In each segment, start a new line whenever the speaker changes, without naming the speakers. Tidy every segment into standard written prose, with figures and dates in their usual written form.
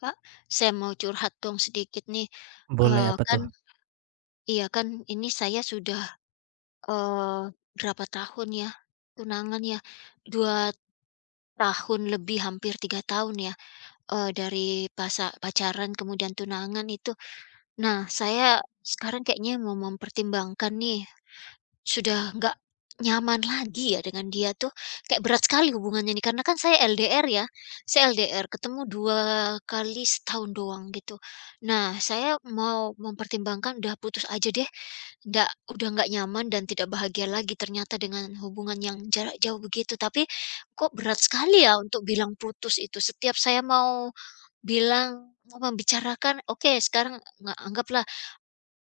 Kak, saya mau curhat dong sedikit nih.
Boleh
Eee,
apa
kan
tuh?
iya kan ini saya sudah, eee, berapa tahun ya, tunangan ya, 2 tahun lebih hampir 3 tahun ya, dari pacaran kemudian tunangan itu. Nah, saya sekarang kayaknya mau mempertimbangkan nih. Sudah nggak nyaman lagi ya dengan dia tuh, kayak berat sekali hubungannya nih, karena kan saya LDR ya, saya LDR ketemu 2 kali setahun doang gitu. Nah, saya mau mempertimbangkan udah putus aja deh, nggak udah nggak nyaman dan tidak bahagia lagi ternyata dengan hubungan yang jarak jauh begitu, tapi kok berat sekali ya untuk bilang putus itu. Setiap saya mau bilang, mau membicarakan, "Oke sekarang anggaplah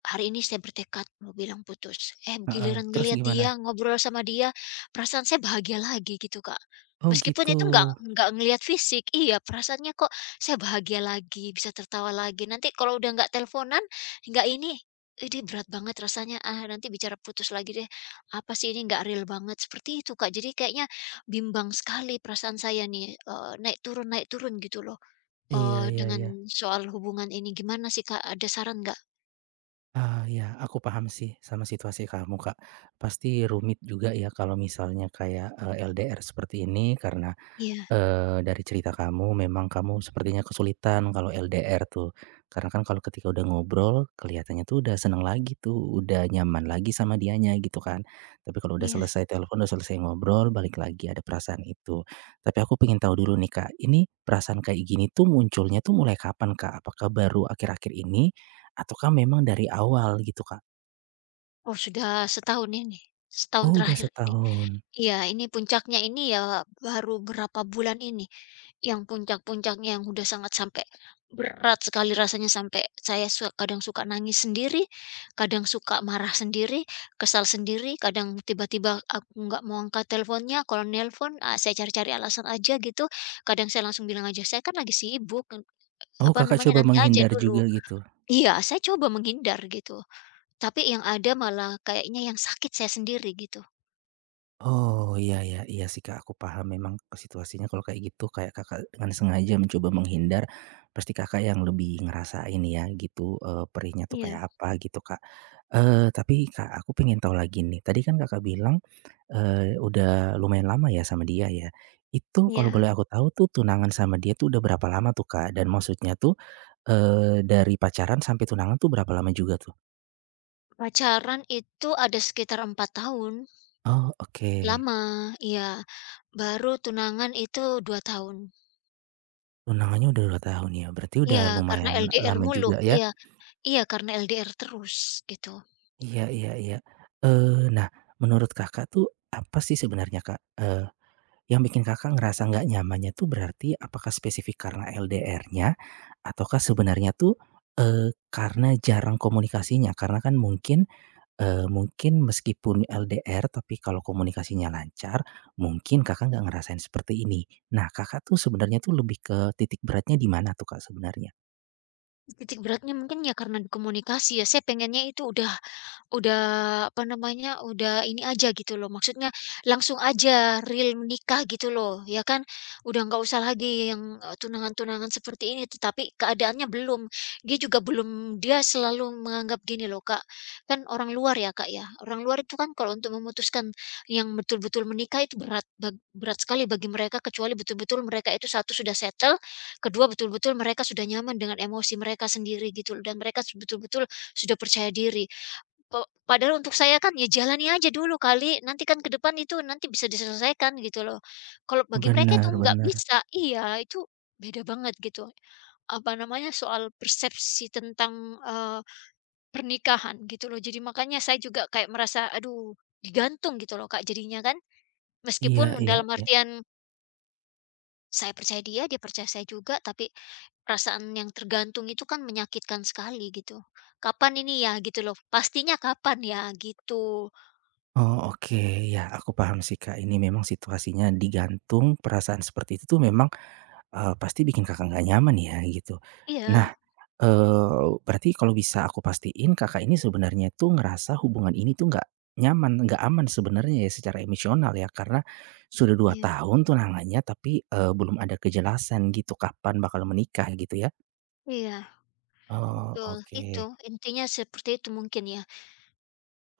hari ini saya bertekad mau bilang putus, eh
Heeh,
giliran
terus
ngelihat
gimana?
dia, ngobrol sama dia, perasaan saya bahagia lagi gitu, Kak."
Oh
Meskipun
gitu.
itu nggak ngelihat fisik, iya perasaannya kok saya bahagia lagi, bisa tertawa lagi. Nanti kalau udah nggak teleponan, nggak ini, ini berat banget rasanya, ah nanti bicara putus lagi deh, apa sih ini nggak real banget, seperti itu Kak. Jadi kayaknya bimbang sekali perasaan saya nih, naik turun gitu loh,
Iya, iya,
dengan
iya.
soal hubungan ini. Gimana sih Kak, ada saran nggak?
Ah, ya, aku paham sih sama situasi kamu, Kak. Pasti rumit juga ya kalau misalnya kayak, LDR seperti ini karena.
Iya,
Dari cerita kamu memang kamu sepertinya kesulitan kalau LDR tuh. Karena kan kalau ketika udah ngobrol kelihatannya tuh udah seneng lagi tuh, udah nyaman lagi sama dianya gitu kan. Tapi kalau udah
iya.
selesai telepon, udah selesai ngobrol, balik lagi ada perasaan itu. Tapi aku pengen tahu dulu nih Kak, ini perasaan kayak gini tuh munculnya tuh mulai kapan Kak? Apakah baru akhir-akhir ini ataukah memang dari awal gitu Kak?
Oh sudah setahun ini, setahun
Oh udah
terakhir ini.
setahun.
Iya ini puncaknya ini ya baru berapa bulan ini, yang puncak-puncaknya yang udah sangat sampai berat sekali rasanya sampai saya kadang suka nangis sendiri, kadang suka marah sendiri, kesal sendiri, kadang tiba-tiba aku nggak mau angkat teleponnya, kalau nelpon, saya cari-cari alasan aja gitu, kadang saya langsung bilang aja, "Saya kan lagi sibuk,"
Oh
apa
Kakak
namanya,
coba
"nanti aja
menghindar
dulu."
juga gitu?
Iya saya coba menghindar gitu. Tapi yang ada malah kayaknya yang sakit saya sendiri gitu.
Oh, iya, iya, iya sih, Kak, aku paham memang situasinya kalau kayak gitu kayak Kakak dengan sengaja mencoba menghindar, pasti Kakak yang lebih ngerasain ya gitu, perihnya tuh
Iya,
kayak apa gitu, Kak. Eh tapi Kak, aku pengen tahu lagi nih, tadi kan Kakak bilang, udah lumayan lama ya sama dia ya. Itu kalau
iya.
boleh aku tahu tuh tunangan sama dia tuh udah berapa lama tuh, Kak? Dan maksudnya tuh, dari pacaran sampai tunangan tuh berapa lama juga tuh?
Pacaran itu ada sekitar 4 tahun,
Oh, oke.
lama, iya. Baru tunangan itu 2 tahun.
Tunangannya udah 2 tahun ya, berarti udah
Iya, karena
lumayan
LDR
lama
mulu,
juga ya.
iya, iya, karena LDR terus gitu.
Iya, iya, iya. Nah, menurut Kakak tuh apa sih sebenarnya Kak, yang bikin Kakak ngerasa nggak nyamannya tuh berarti apakah spesifik karena LDR-nya ataukah sebenarnya tuh, karena jarang komunikasinya? Karena kan mungkin, mungkin meskipun LDR tapi kalau komunikasinya lancar, mungkin Kakak nggak ngerasain seperti ini. Nah Kakak tuh sebenarnya tuh lebih ke titik beratnya di mana tuh Kak sebenarnya?
Titik beratnya mungkin ya karena komunikasi ya, saya pengennya itu Udah, apa namanya, udah ini aja gitu loh, maksudnya langsung aja real menikah gitu loh, ya kan? Udah nggak usah lagi yang, tunangan-tunangan seperti ini, tetapi keadaannya belum. Dia juga belum, dia selalu menganggap gini loh, Kak, kan orang luar ya, Kak, ya, orang luar itu kan kalau untuk memutuskan yang betul-betul menikah itu berat berat sekali bagi mereka, kecuali betul-betul mereka itu satu sudah settle, kedua betul-betul mereka sudah nyaman dengan emosi mereka sendiri gitu loh, dan mereka betul-betul sudah percaya diri. Pe Padahal untuk saya kan, ya jalani aja dulu kali, nanti kan ke depan itu nanti bisa diselesaikan gitu loh. Kalau bagi mereka itu
Bener,
nggak
bener.
bisa iya, itu beda banget gitu. Apa namanya, soal persepsi tentang, eee, pernikahan gitu loh. Jadi makanya saya juga kayak merasa, aduh, digantung gitu loh Kak jadinya kan.
Iya,
Meskipun
iya,
dalam
iya.
artian saya percaya dia, dia percaya saya juga, tapi perasaan yang tergantung itu kan menyakitkan sekali gitu. Kapan ini ya gitu loh, pastinya kapan ya gitu.
Oh, oke. Ya, aku paham sih, Kak. Ini memang situasinya digantung, perasaan seperti itu tuh memang, pasti bikin Kakak nggak nyaman ya, gitu.
Iya.
Nah, berarti kalau bisa aku pastiin Kakak ini sebenarnya tuh ngerasa hubungan ini tuh nggak nyaman, nggak aman sebenarnya ya secara emosional ya, karena sudah dua
Iya,
tahun tunangannya tapi, belum ada kejelasan gitu kapan bakal menikah gitu ya?
iya,
Oh,
betul.
oke.
Itu, intinya seperti itu mungkin ya.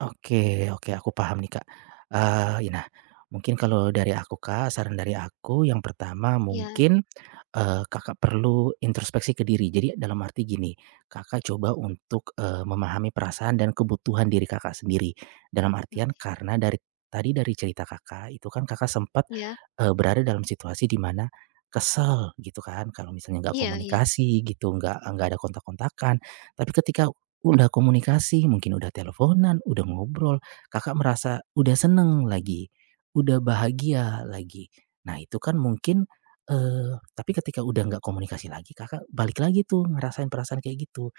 Oke, oke, aku paham nih, Kak. Ya nah, mungkin kalau dari aku, Kak, saran dari aku yang pertama
Iya,
mungkin, Kakak perlu introspeksi ke diri. Jadi dalam arti gini, Kakak coba untuk, memahami perasaan dan kebutuhan diri Kakak sendiri. Dalam
mmm,
artian karena dari tadi dari cerita Kakak itu kan Kakak sempat,
iya,
berada dalam situasi di mana kesel gitu kan, kalau misalnya nggak
iya, iya,
komunikasi gitu, nggak ada kontak-kontakan. Tapi ketika udah komunikasi, mungkin udah teleponan, udah ngobrol, Kakak merasa udah seneng lagi, udah bahagia lagi. Nah itu kan mungkin. Tapi ketika udah nggak komunikasi lagi, Kakak balik lagi tuh ngerasain perasaan kayak gitu.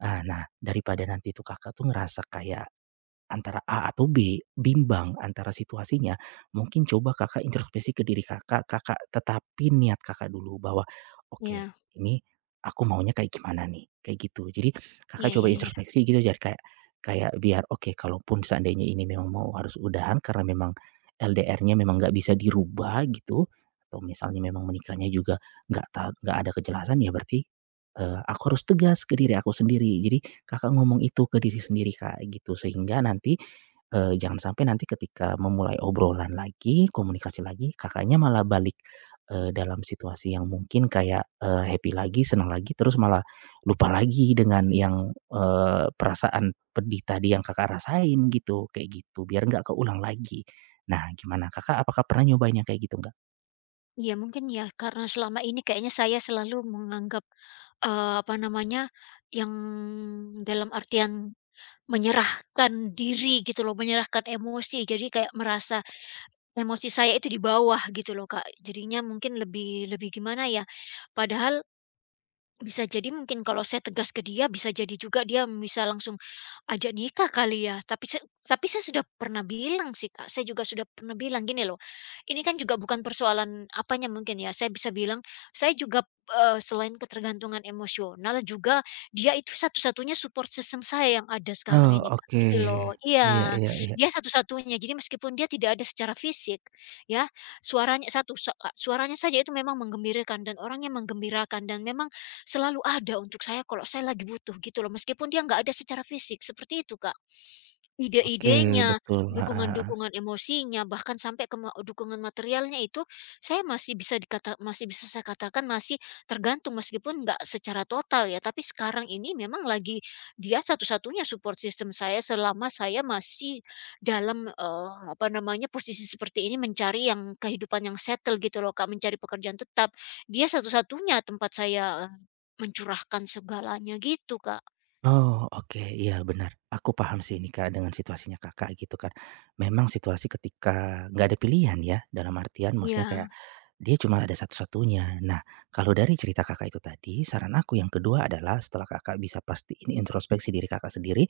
Ah, nah daripada nanti tuh Kakak tuh ngerasa kayak antara A atau B, bimbang antara situasinya, mungkin coba Kakak introspeksi ke diri Kakak, Kakak tetapi niat Kakak dulu bahwa, "Oke,
iya,
ini aku maunya kayak gimana nih?" Kayak gitu. Jadi
iya,
Kakak coba
iya, iya.
introspeksi gitu jadi kayak kayak biar, oke kalaupun seandainya ini memang mau harus udahan karena memang LDR-nya memang nggak bisa dirubah gitu, atau misalnya memang menikahnya juga nggak ada kejelasan ya berarti, aku harus tegas ke diri aku sendiri. Jadi Kakak ngomong itu ke diri sendiri, Kak, gitu. Sehingga nanti, jangan sampai nanti ketika memulai obrolan lagi, komunikasi lagi, Kakaknya malah balik, dalam situasi yang mungkin kayak, happy lagi, senang lagi, terus malah lupa lagi dengan yang, perasaan pedih tadi yang Kakak rasain gitu, kayak gitu, biar nggak keulang lagi. Nah, gimana Kakak, apakah pernah nyobain yang kayak gitu nggak?
Iya mungkin ya karena selama ini kayaknya saya selalu menganggap, apa namanya, yang dalam artian menyerahkan diri gitu loh, menyerahkan emosi. Jadi kayak merasa emosi saya itu di bawah gitu loh, Kak. Jadinya mungkin lebih lebih gimana ya, padahal bisa jadi mungkin kalau saya tegas ke dia, bisa jadi juga dia bisa langsung ajak nikah kali ya? Tapi saya sudah pernah bilang sih, Kak, saya juga sudah pernah bilang, "Gini loh, ini kan juga bukan persoalan apanya mungkin ya," saya bisa bilang, "Saya juga, selain ketergantungan emosional juga, dia itu satu-satunya support system saya yang ada sekarang
Oh,
ini, Kak,"
oke.
gitu loh.
Iya,
Iya,
iya, iya.
dia satu-satunya. Jadi meskipun dia tidak ada secara fisik, ya, suaranya satu, suaranya saja itu memang menggembirakan dan orangnya menggembirakan dan memang selalu ada untuk saya kalau saya lagi butuh gitu loh, meskipun dia nggak ada secara fisik, seperti itu, Kak.
Oke,
Ide-idenya,
betul, heeh, heeh.
dukungan-dukungan emosinya, bahkan sampai ke dukungan materialnya itu, saya masih bisa dikata masih bisa saya katakan masih tergantung, meskipun nggak secara total ya, tapi sekarang ini memang lagi dia satu-satunya support system saya selama saya masih dalam, apa namanya, posisi seperti ini mencari yang kehidupan yang settle gitu loh, Kak, mencari pekerjaan tetap. Dia satu-satunya tempat saya, mencurahkan segalanya gitu, Kak.
Oh, oke. Iya, benar. Aku paham sih ini, Kak, dengan situasinya Kakak gitu kan. Memang situasi ketika nggak ada pilihan ya, dalam artian maksudnya kayak
Ya.
dia cuma ada satu-satunya. Nah, kalau dari cerita Kakak itu tadi, saran aku yang kedua adalah setelah Kakak bisa pastiin introspeksi diri Kakak sendiri,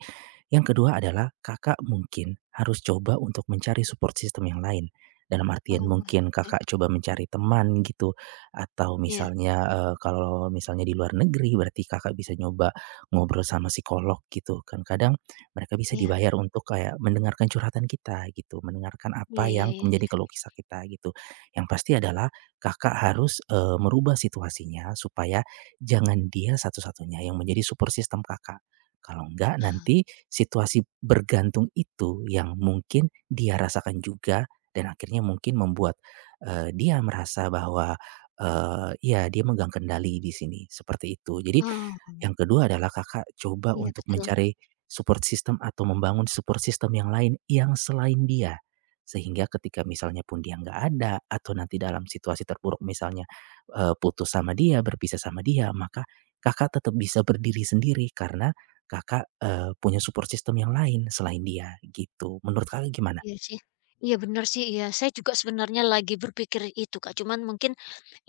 yang kedua adalah Kakak mungkin harus coba untuk mencari support system yang lain. Dalam artian
Oh,
mungkin
ya,
Kakak coba mencari teman gitu atau
ya,
misalnya, kalau misalnya di luar negeri berarti Kakak bisa nyoba ngobrol sama psikolog gitu kan. Kadang mereka bisa
iya.
dibayar untuk kayak mendengarkan curhatan kita gitu, mendengarkan
Iya,
apa
iya,
yang
iya,
menjadi
iya.
keluh kesah kita gitu. Yang pasti adalah Kakak harus, merubah situasinya supaya jangan dia satu-satunya yang menjadi support system Kakak. Kalau enggak nanti situasi bergantung itu yang mungkin dia rasakan juga dan akhirnya mungkin membuat, dia merasa bahwa, ya dia megang kendali di sini, seperti itu. Jadi
Oh,
yang kedua adalah Kakak coba
iya
untuk
betul,
mencari support system atau membangun support system yang lain yang selain dia. Sehingga ketika misalnya pun dia nggak ada atau nanti dalam situasi terburuk misalnya, putus sama dia, berpisah sama dia, maka Kakak tetap bisa berdiri sendiri karena Kakak, punya support system yang lain selain dia, gitu. Menurut Kakak gimana?
iya sih. Iya benar sih, iya. Saya juga sebenarnya lagi berpikir itu Kak, cuman mungkin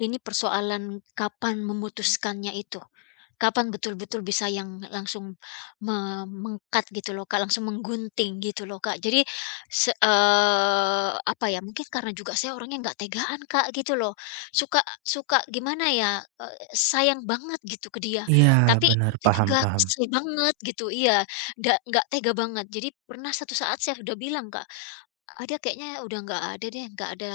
ini persoalan kapan memutuskannya itu. Kapan betul-betul bisa yang langsung mengkat gitu loh Kak, langsung menggunting gitu loh Kak. Jadi apa ya, mungkin karena juga saya orangnya nggak tegaan Kak, gitu loh. Suka Suka gimana ya, sayang banget gitu ke dia.
Iya,
Tapi
benar,
itu
paham,
juga
paham.
kesel banget gitu, iya, nggak tega banget. Jadi pernah satu saat saya udah bilang Kak ada kayaknya udah nggak ada deh, nggak ada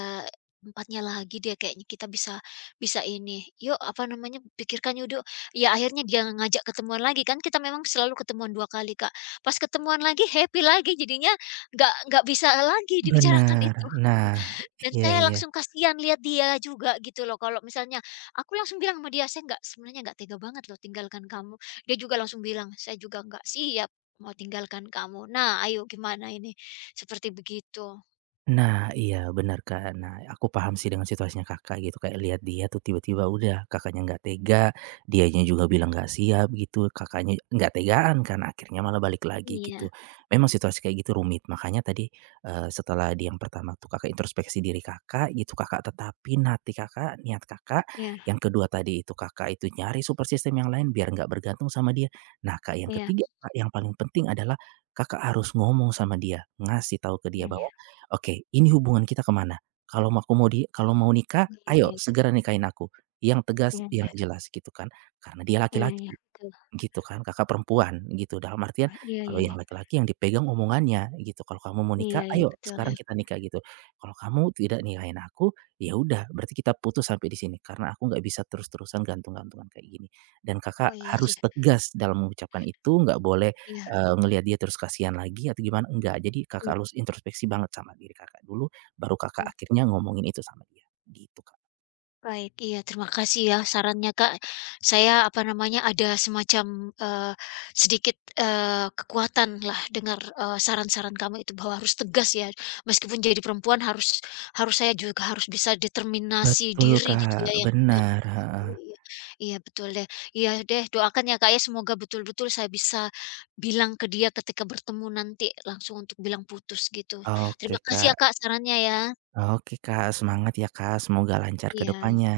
tempatnya lagi deh kayaknya kita bisa bisa ini, "Yuk," apa namanya, "pikirkan yuk duk." Ya akhirnya dia ngajak ketemuan lagi, kan kita memang selalu ketemuan 2 kali, Kak. Pas ketemuan lagi happy lagi, jadinya nggak bisa lagi dibicarakan
Benar.
itu.
Nah,
Dan
iya,
saya
iya.
langsung kasihan lihat dia juga gitu loh, kalau misalnya aku langsung bilang sama dia, "Saya nggak, sebenarnya nggak tega banget loh tinggalkan kamu." Dia juga langsung bilang, "Saya juga nggak siap mau tinggalkan kamu." Nah, ayo gimana ini? Seperti begitu.
Nah, iya benar Kak. Nah, aku paham sih dengan situasinya Kakak gitu, kayak lihat dia tuh tiba-tiba udah Kakaknya nggak tega, dianya juga bilang nggak siap gitu, Kakaknya nggak tegaan kan akhirnya malah balik lagi
Iya,
gitu. Memang situasi kayak gitu rumit, makanya tadi, setelah di yang pertama tuh Kakak introspeksi diri Kakak gitu, Kakak tetapin hati Kakak, niat Kakak,
iya,
yang kedua tadi itu Kakak itu nyari super system yang lain biar nggak bergantung sama dia. Nah, Kak, yang
iya,
ketiga Kak, yang paling penting adalah Kakak harus ngomong sama dia, ngasih tahu ke dia
iya, iya,
bahwa oke, ini hubungan kita kemana? Kalau aku mau di kalau mau nikah, ayo
iya,
segera nikahin aku. Yang tegas,
iya,
yang
iya, iya,
jelas gitu kan. Karena dia
iya, iya,
laki-laki.
betul,
Gitu kan, kakak perempuan gitu, dalam artian
oh, iya,
kalau
iya, iya,
yang laki-laki yang dipegang omongannya gitu, "Kalau kamu mau
iya,
nikah,
iya,
ayo
betul ya,
sekarang kita nikah," gitu. "Kalau kamu tidak nikahin aku, ya udah berarti kita putus sampai di sini karena aku nggak bisa terus-terusan gantung-gantungan kayak gini." Dan
oh
Kakak
iya sih,
harus tegas dalam mengucapkan itu, nggak boleh,
iya,
ngelihat dia terus kasihan lagi atau gimana, enggak. Jadi Kakak
iya,
harus introspeksi banget sama diri Kakak dulu, baru Kakak
betul.
akhirnya ngomongin itu sama dia, gitu, Kak.
Baik, iya terima kasih ya sarannya Kak. Saya apa namanya ada semacam, sedikit, kekuatan lah dengar, saran-saran kamu itu bahwa harus tegas ya, meskipun jadi perempuan harus harus saya juga harus bisa determinasi
Betul,
diri gitu
Kak,
ya yang itu yang
benar,
penting
heeh.
sekali iya. Iya betul deh, iya deh doakan ya Kak ya semoga betul-betul saya bisa bilang ke dia ketika bertemu nanti langsung untuk bilang putus gitu. Terima
Oke,
kasih ya
Kak.
Kak sarannya ya.
Oke Kak, semangat ya Kak, semoga lancar ke
Iya.
depannya.